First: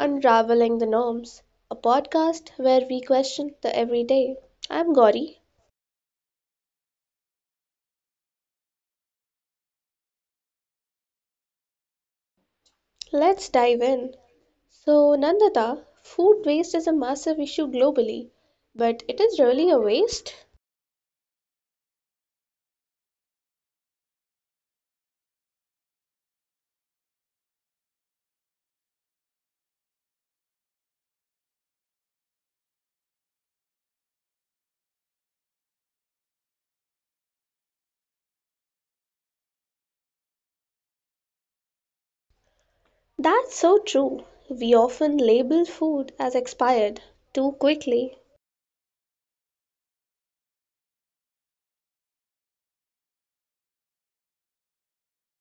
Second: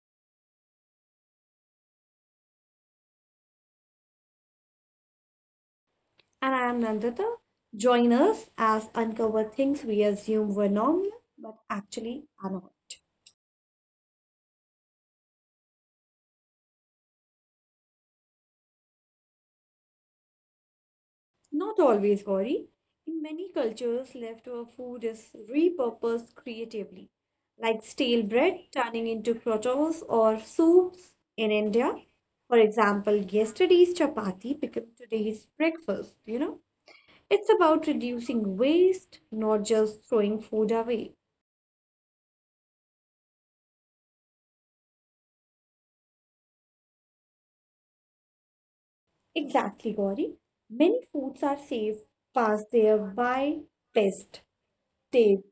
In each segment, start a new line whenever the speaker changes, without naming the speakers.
Unraveling the Norms, a podcast where we question the everyday. I'm Gauri.
And I am Nandita. Join us as uncover things we assume were normal but actually are not.
Let's dive in. So, Nandita, food waste is a massive issue globally, but it is really a waste?
Not always gory. In many cultures, leftover food is repurposed creatively, like stale bread turning into croutons or soups in India. For example, yesterday's chapati became today's breakfast, you know? It's about reducing waste, not just throwing food away.
That's so true. We often label food as expired too quickly.
Exactly, Gauri. Many foods are safe past their by best date.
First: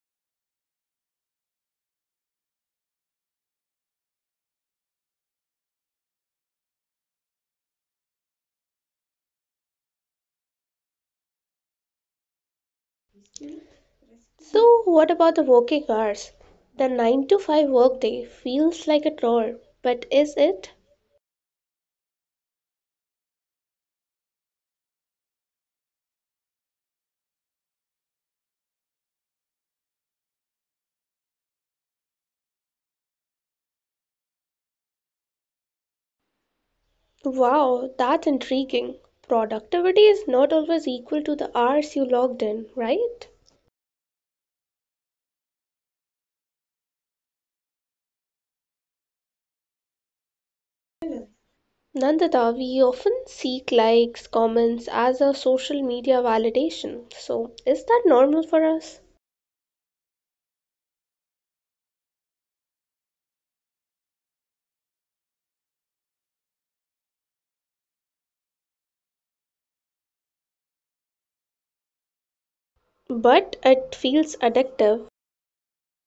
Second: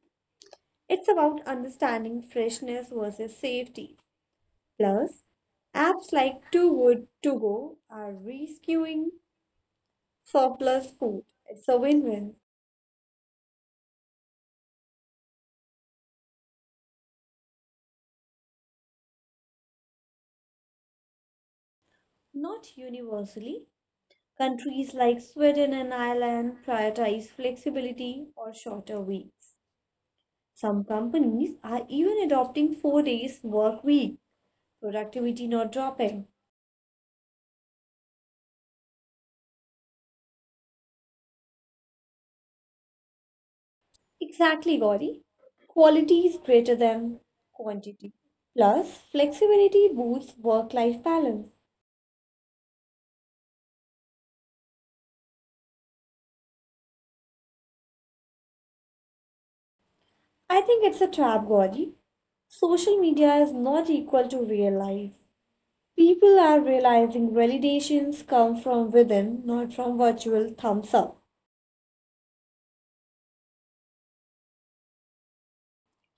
It's about understanding freshness versus safety. Plus, apps like Too Good To Go are rescuing surplus food. It's a win-win.
So, what about the working hours? The 9 to 5 workday feels like a chore, but is it?
Not universally. Countries like Sweden and Ireland prioritize flexibility or shorter weeks. Some companies are even adopting 4 days work week, productivity not dropping.
Wow, that's intriguing. Productivity is not always equal to the hours you logged in, right?
Exactly, Gauri. Quality is greater than quantity. Plus, flexibility boosts work life balance.
Nandita, we often seek likes, comments as a social media validation. So, is that normal for us?
I think it's a trap, Gauri. Social media is not equal to real life. People are realizing validations come from within, not from virtual thumbs up.
But it feels addictive.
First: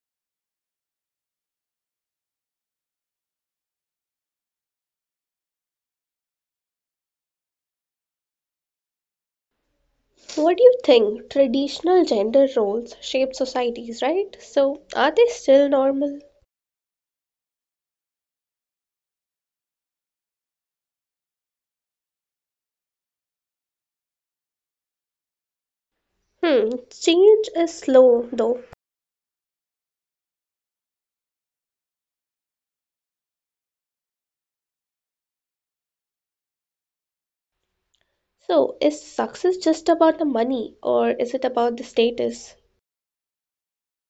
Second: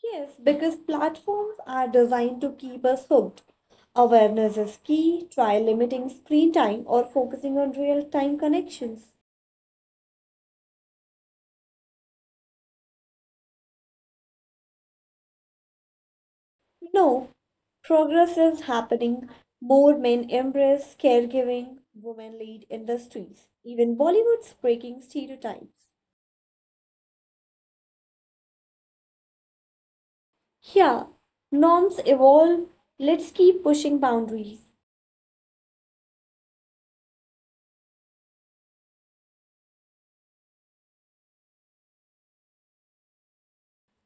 Yes, because platforms are designed to keep us hooked. Awareness is key. Try limiting screen time or focusing on real time connections.
What do you think? Traditional gender roles shape societies, right? So, are they still normal?
No, progress is happening. More men embrace caregiving, women lead industries. Even Bollywood's breaking stereotypes.
Hmm, change is slow though.
Yeah, norms evolve. Let's keep pushing boundaries.
So, is success just about the money or is it about the status?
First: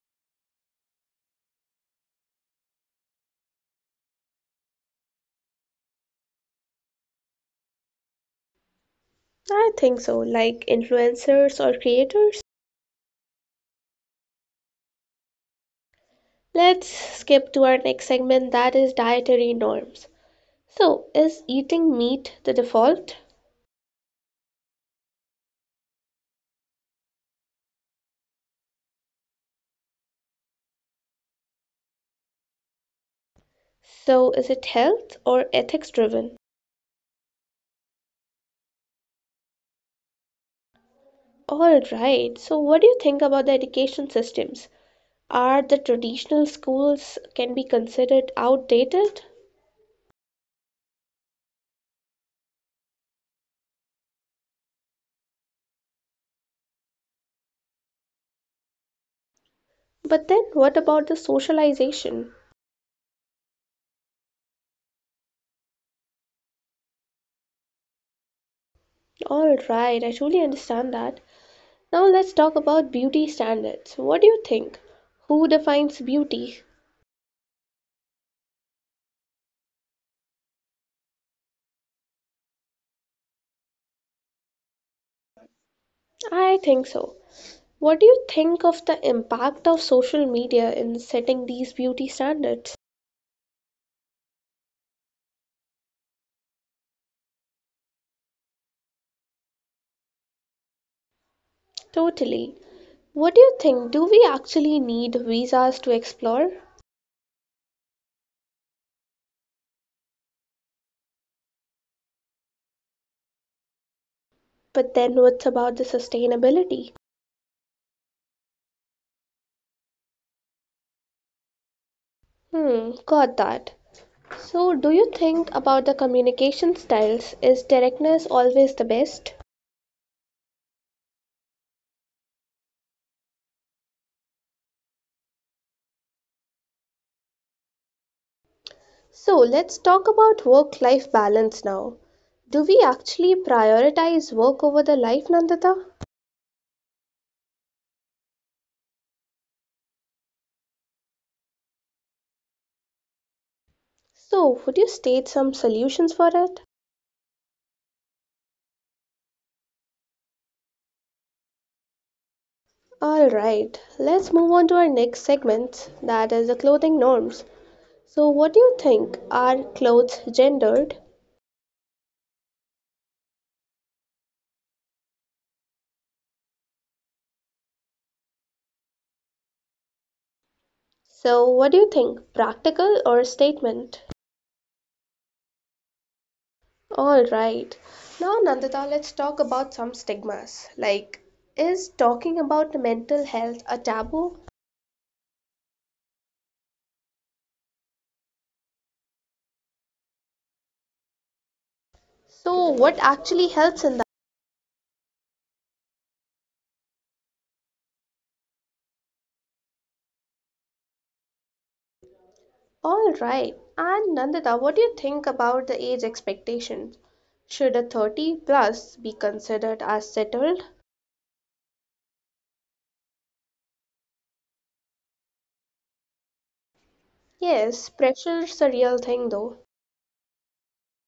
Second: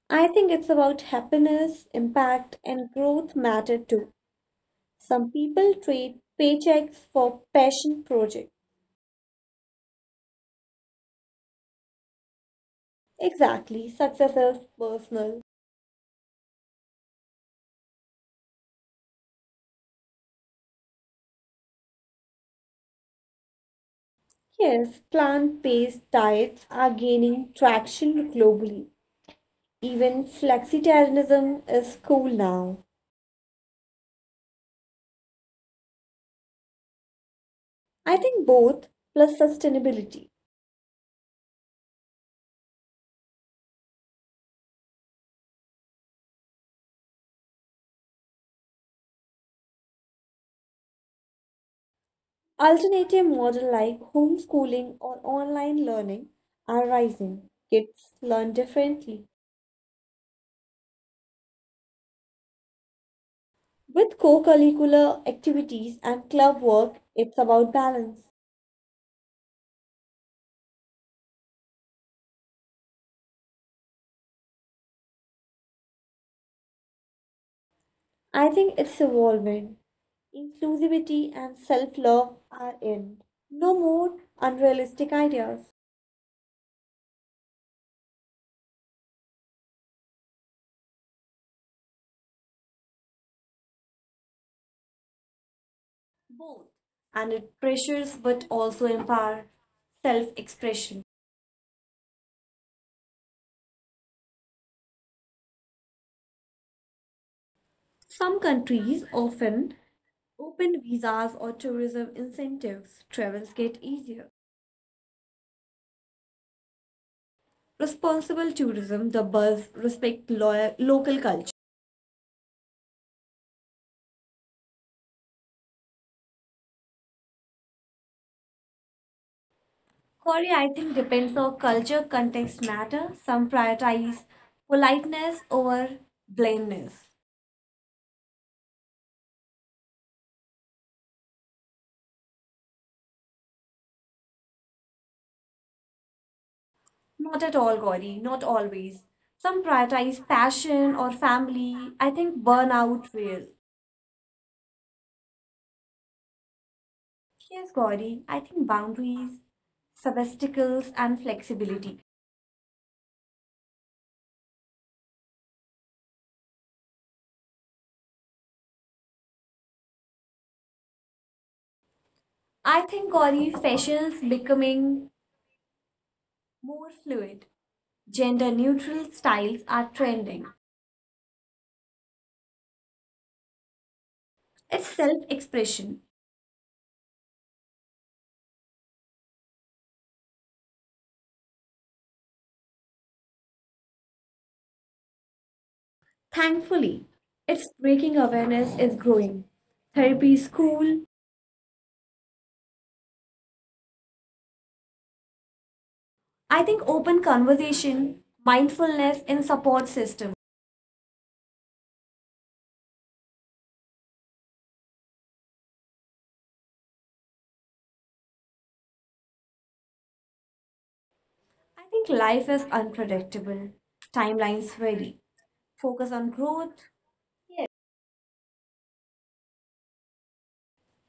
I think it's about happiness, impact, and growth matter too. Some people trade paychecks for passion projects.
I think so, like influencers or creators.
Exactly, success is personal.
Let's skip to our next segment that is dietary norms. So, is eating meat the default?
Yes, plant based diets are gaining traction globally. Even flexitarianism is cool now.
So, is it health or ethics driven?
I think both, plus sustainability.
All right. So, what do you think about the education systems? Are the traditional schools can be considered outdated?
Alternative model like homeschooling or online learning are rising. Kids learn differently.
But then what about the socialization?
With co-curricular activities and club work, it's about balance.
All right, I truly understand that. Now let's talk about beauty standards. What do you think? Who defines beauty?
I think it's evolving. Inclusivity and self-love are in. No more unrealistic ideas.
I think so. What do you think of the impact of social media in setting these beauty standards?
Both. And it pressures but also empowers self-expression.
Totally. What do you think? Do we actually need visas to explore?
Some countries often open visas or tourism incentives. Travels get easier.
But then what's about the sustainability?
Responsible tourism, the buzz, respect local culture.
Hmm, got that. So, do you think about the communication styles? Is directness always the best?
Korea, I think, depends on culture, context matter. Some prioritize politeness over blameness.
So, let's talk about work life balance now. Do we actually prioritize work over the life, Nandita?
Not at all, Gauri, not always. Some prioritize passion or family. I think burnout real.
So, would you state some solutions for it?
Yes, Gauri, I think boundaries, sabbaticals, and flexibility.
All right, let's move on to our next segment that is the clothing norms. So, what do you think? Are clothes gendered?
I think Gauri fashion's becoming more fluid. Gender neutral styles are trending.
So, what do you think? Practical or statement?
It's self expression.
All right, now Nandita, let's talk about some stigmas. Like, is talking about mental health a taboo?
Thankfully, its breaking awareness is growing. Therapy is cool.
So, what actually helps in that?
I think open conversation, mindfulness, and support system.
All right, and Nandita, what do you think about the age expectations? Should a 30 plus be considered as settled?
I think life is unpredictable. Timelines vary. Focus on growth. Yes.
Yes, pressure's a real thing though.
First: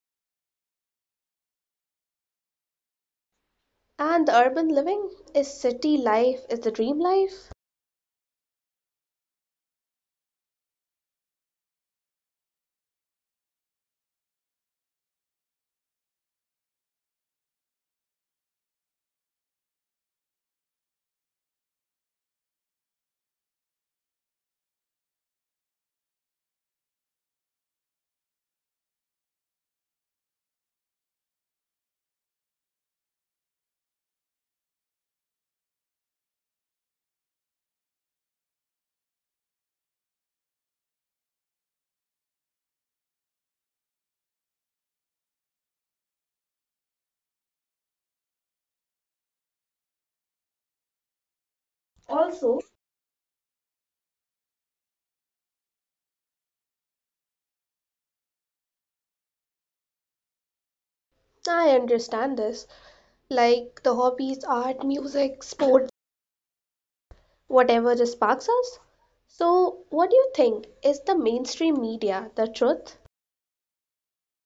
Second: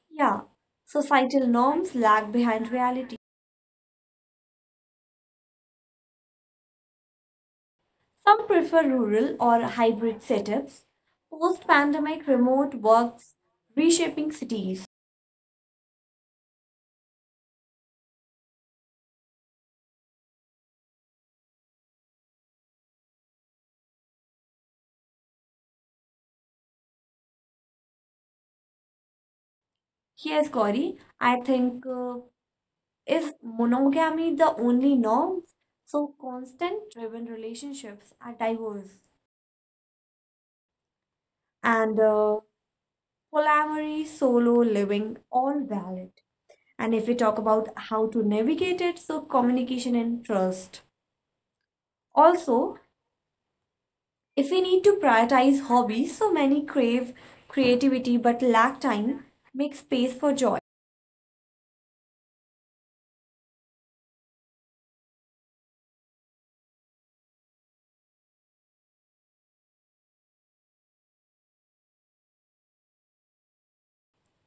Yeah. Societal norms lag behind reality.
And the urban living is city life, is the dream life.
Some prefer rural or hybrid setups. Post pandemic remote works reshaping cities. Yes, Gauri, I think is monogamy the only norm? So constant driven relationships are diverse and polyamory, solo living, all valid. And if we talk about how to navigate it, so communication and trust.
Also,
Also, if we need to prioritize hobbies, so many crave creativity but lack time, make space for joy.
I understand this. Like the hobbies, art, music, sport, whatever just sparks us. So, what do you think? Is the mainstream media the truth?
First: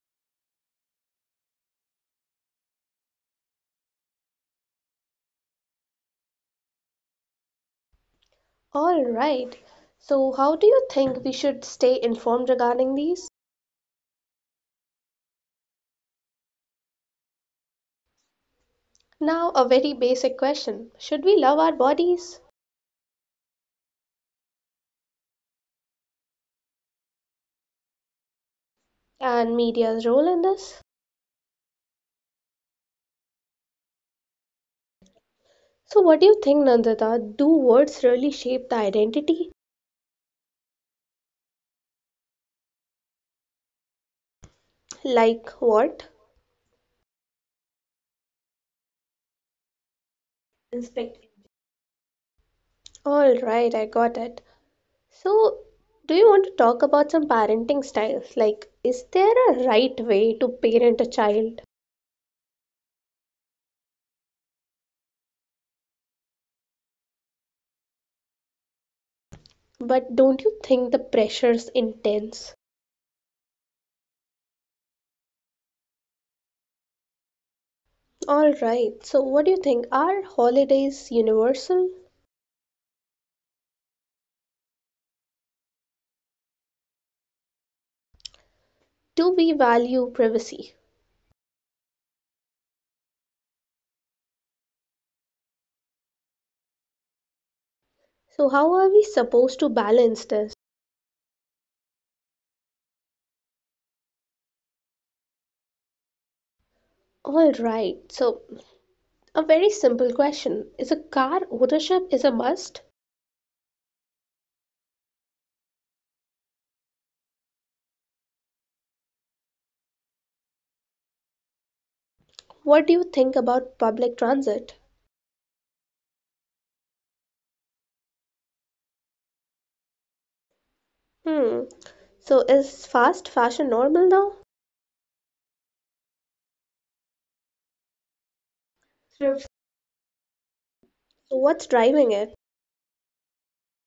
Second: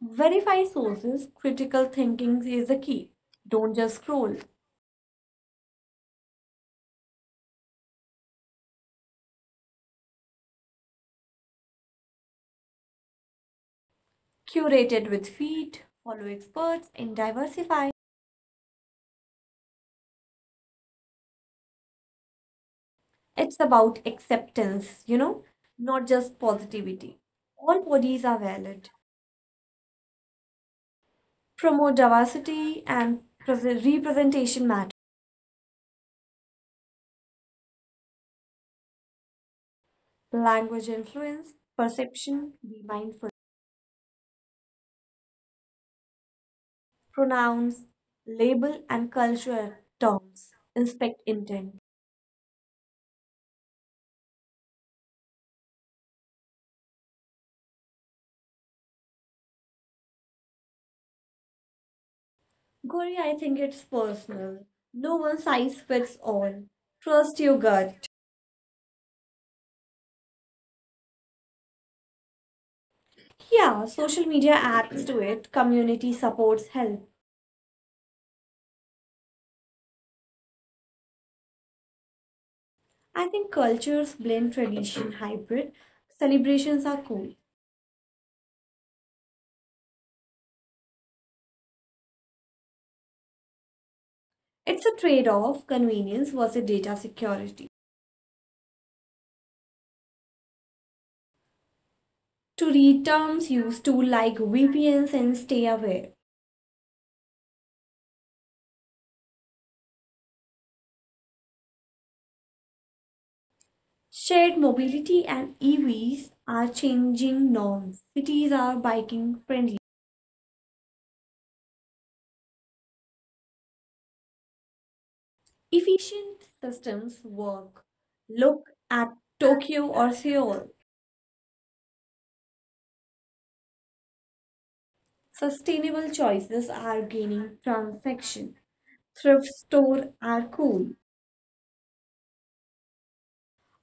Verify sources, critical thinking is the key. Don't just scroll.
All right. So, how do you think we should stay informed regarding these?
Curate it with feed, follow experts, and diversify.
Now, a very basic question. Should we love our bodies
It's about acceptance, not just positivity. All bodies are valid.
and media's role in this?
Promote diversity and representation matter.
So, what do you think, Nandita? Do words really shape the identity?
Language influence, perception, be mindful.
Like what?
Pronouns, label, and cultural terms, inspect
Inspect.
intent.
All right, I got it. So, do you want to talk about some parenting styles? Like, is there a right way to parent a child?
Gauri, I think it's personal. No one size fits all. Trust your gut.
But don't you think the pressure's intense?
Yeah, social media adds to it, community supports help.
All right, so what do you think? Are holidays universal?
I think cultures blend tradition hybrid. Celebrations are cool.
Do we value privacy?
It's a trade off convenience versus data security.
So, how are we supposed to balance this?
To read terms, use tools like VPNs and stay aware.
All right, so a very simple question. Is a car ownership is a must?
Shared mobility and EVs are changing norms. Cities are biking friendly.
What do you think about public transit?
Efficient systems work. Look at Tokyo or Seoul.
Hmm. So is fast fashion normal now?
Sustainable choices are gaining traction.
Trips.
Thrift stores are cool.
So what's driving it?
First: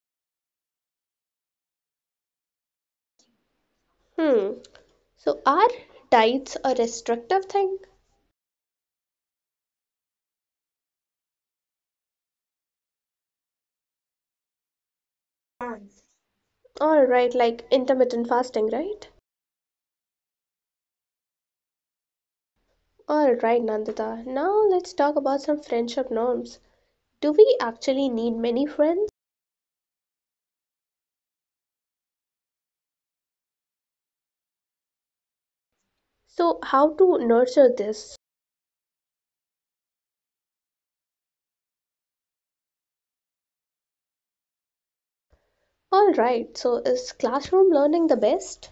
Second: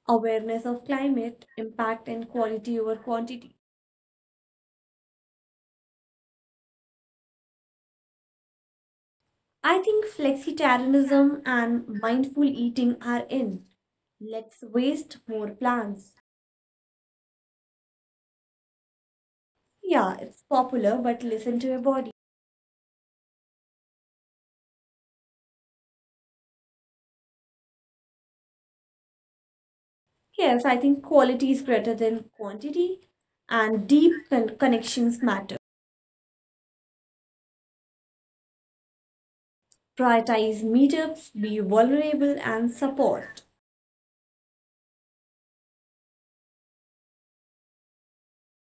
Awareness of climate, impact and quality over quantity.
Hmm. So are diets a restrictive thing?
I think flexitarianism and mindful eating are in. Let's waste more
Plans.
plants.
All right, like intermittent fasting, right?
Yeah, it's popular, but listen to your body.
All right, Nandita. Now let's talk about some friendship norms. Do we actually need many friends?
Yes, I think quality is greater than quantity and deep connections matter.
So how to nurture this?
Prioritize meetups, be vulnerable, and support.
All right. So is classroom learning the best?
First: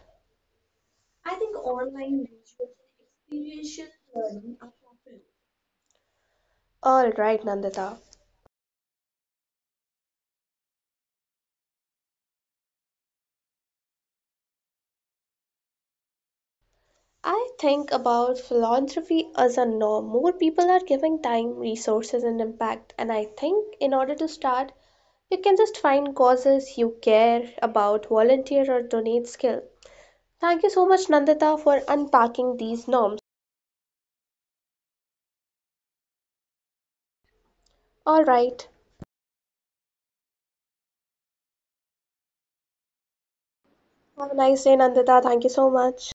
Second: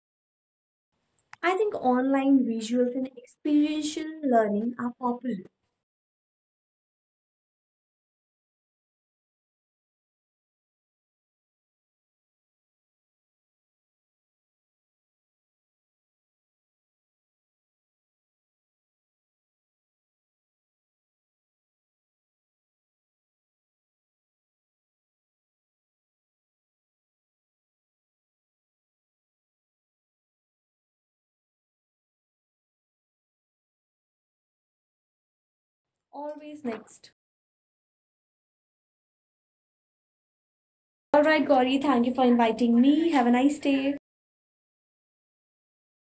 I think online visuals and experiential learning are popular.
All right, Nandita. I think about philanthropy as a norm. More people are giving time, resources, and impact. And I think in order to start, you can just find causes you care about, volunteer, or donate skill. Thank you so much, Nandita, for unpacking these norms.
Always next.
All right.
All right, Gauri, thank you for inviting me. Have a nice day.
Have a nice day, Nandita. Thank you so much.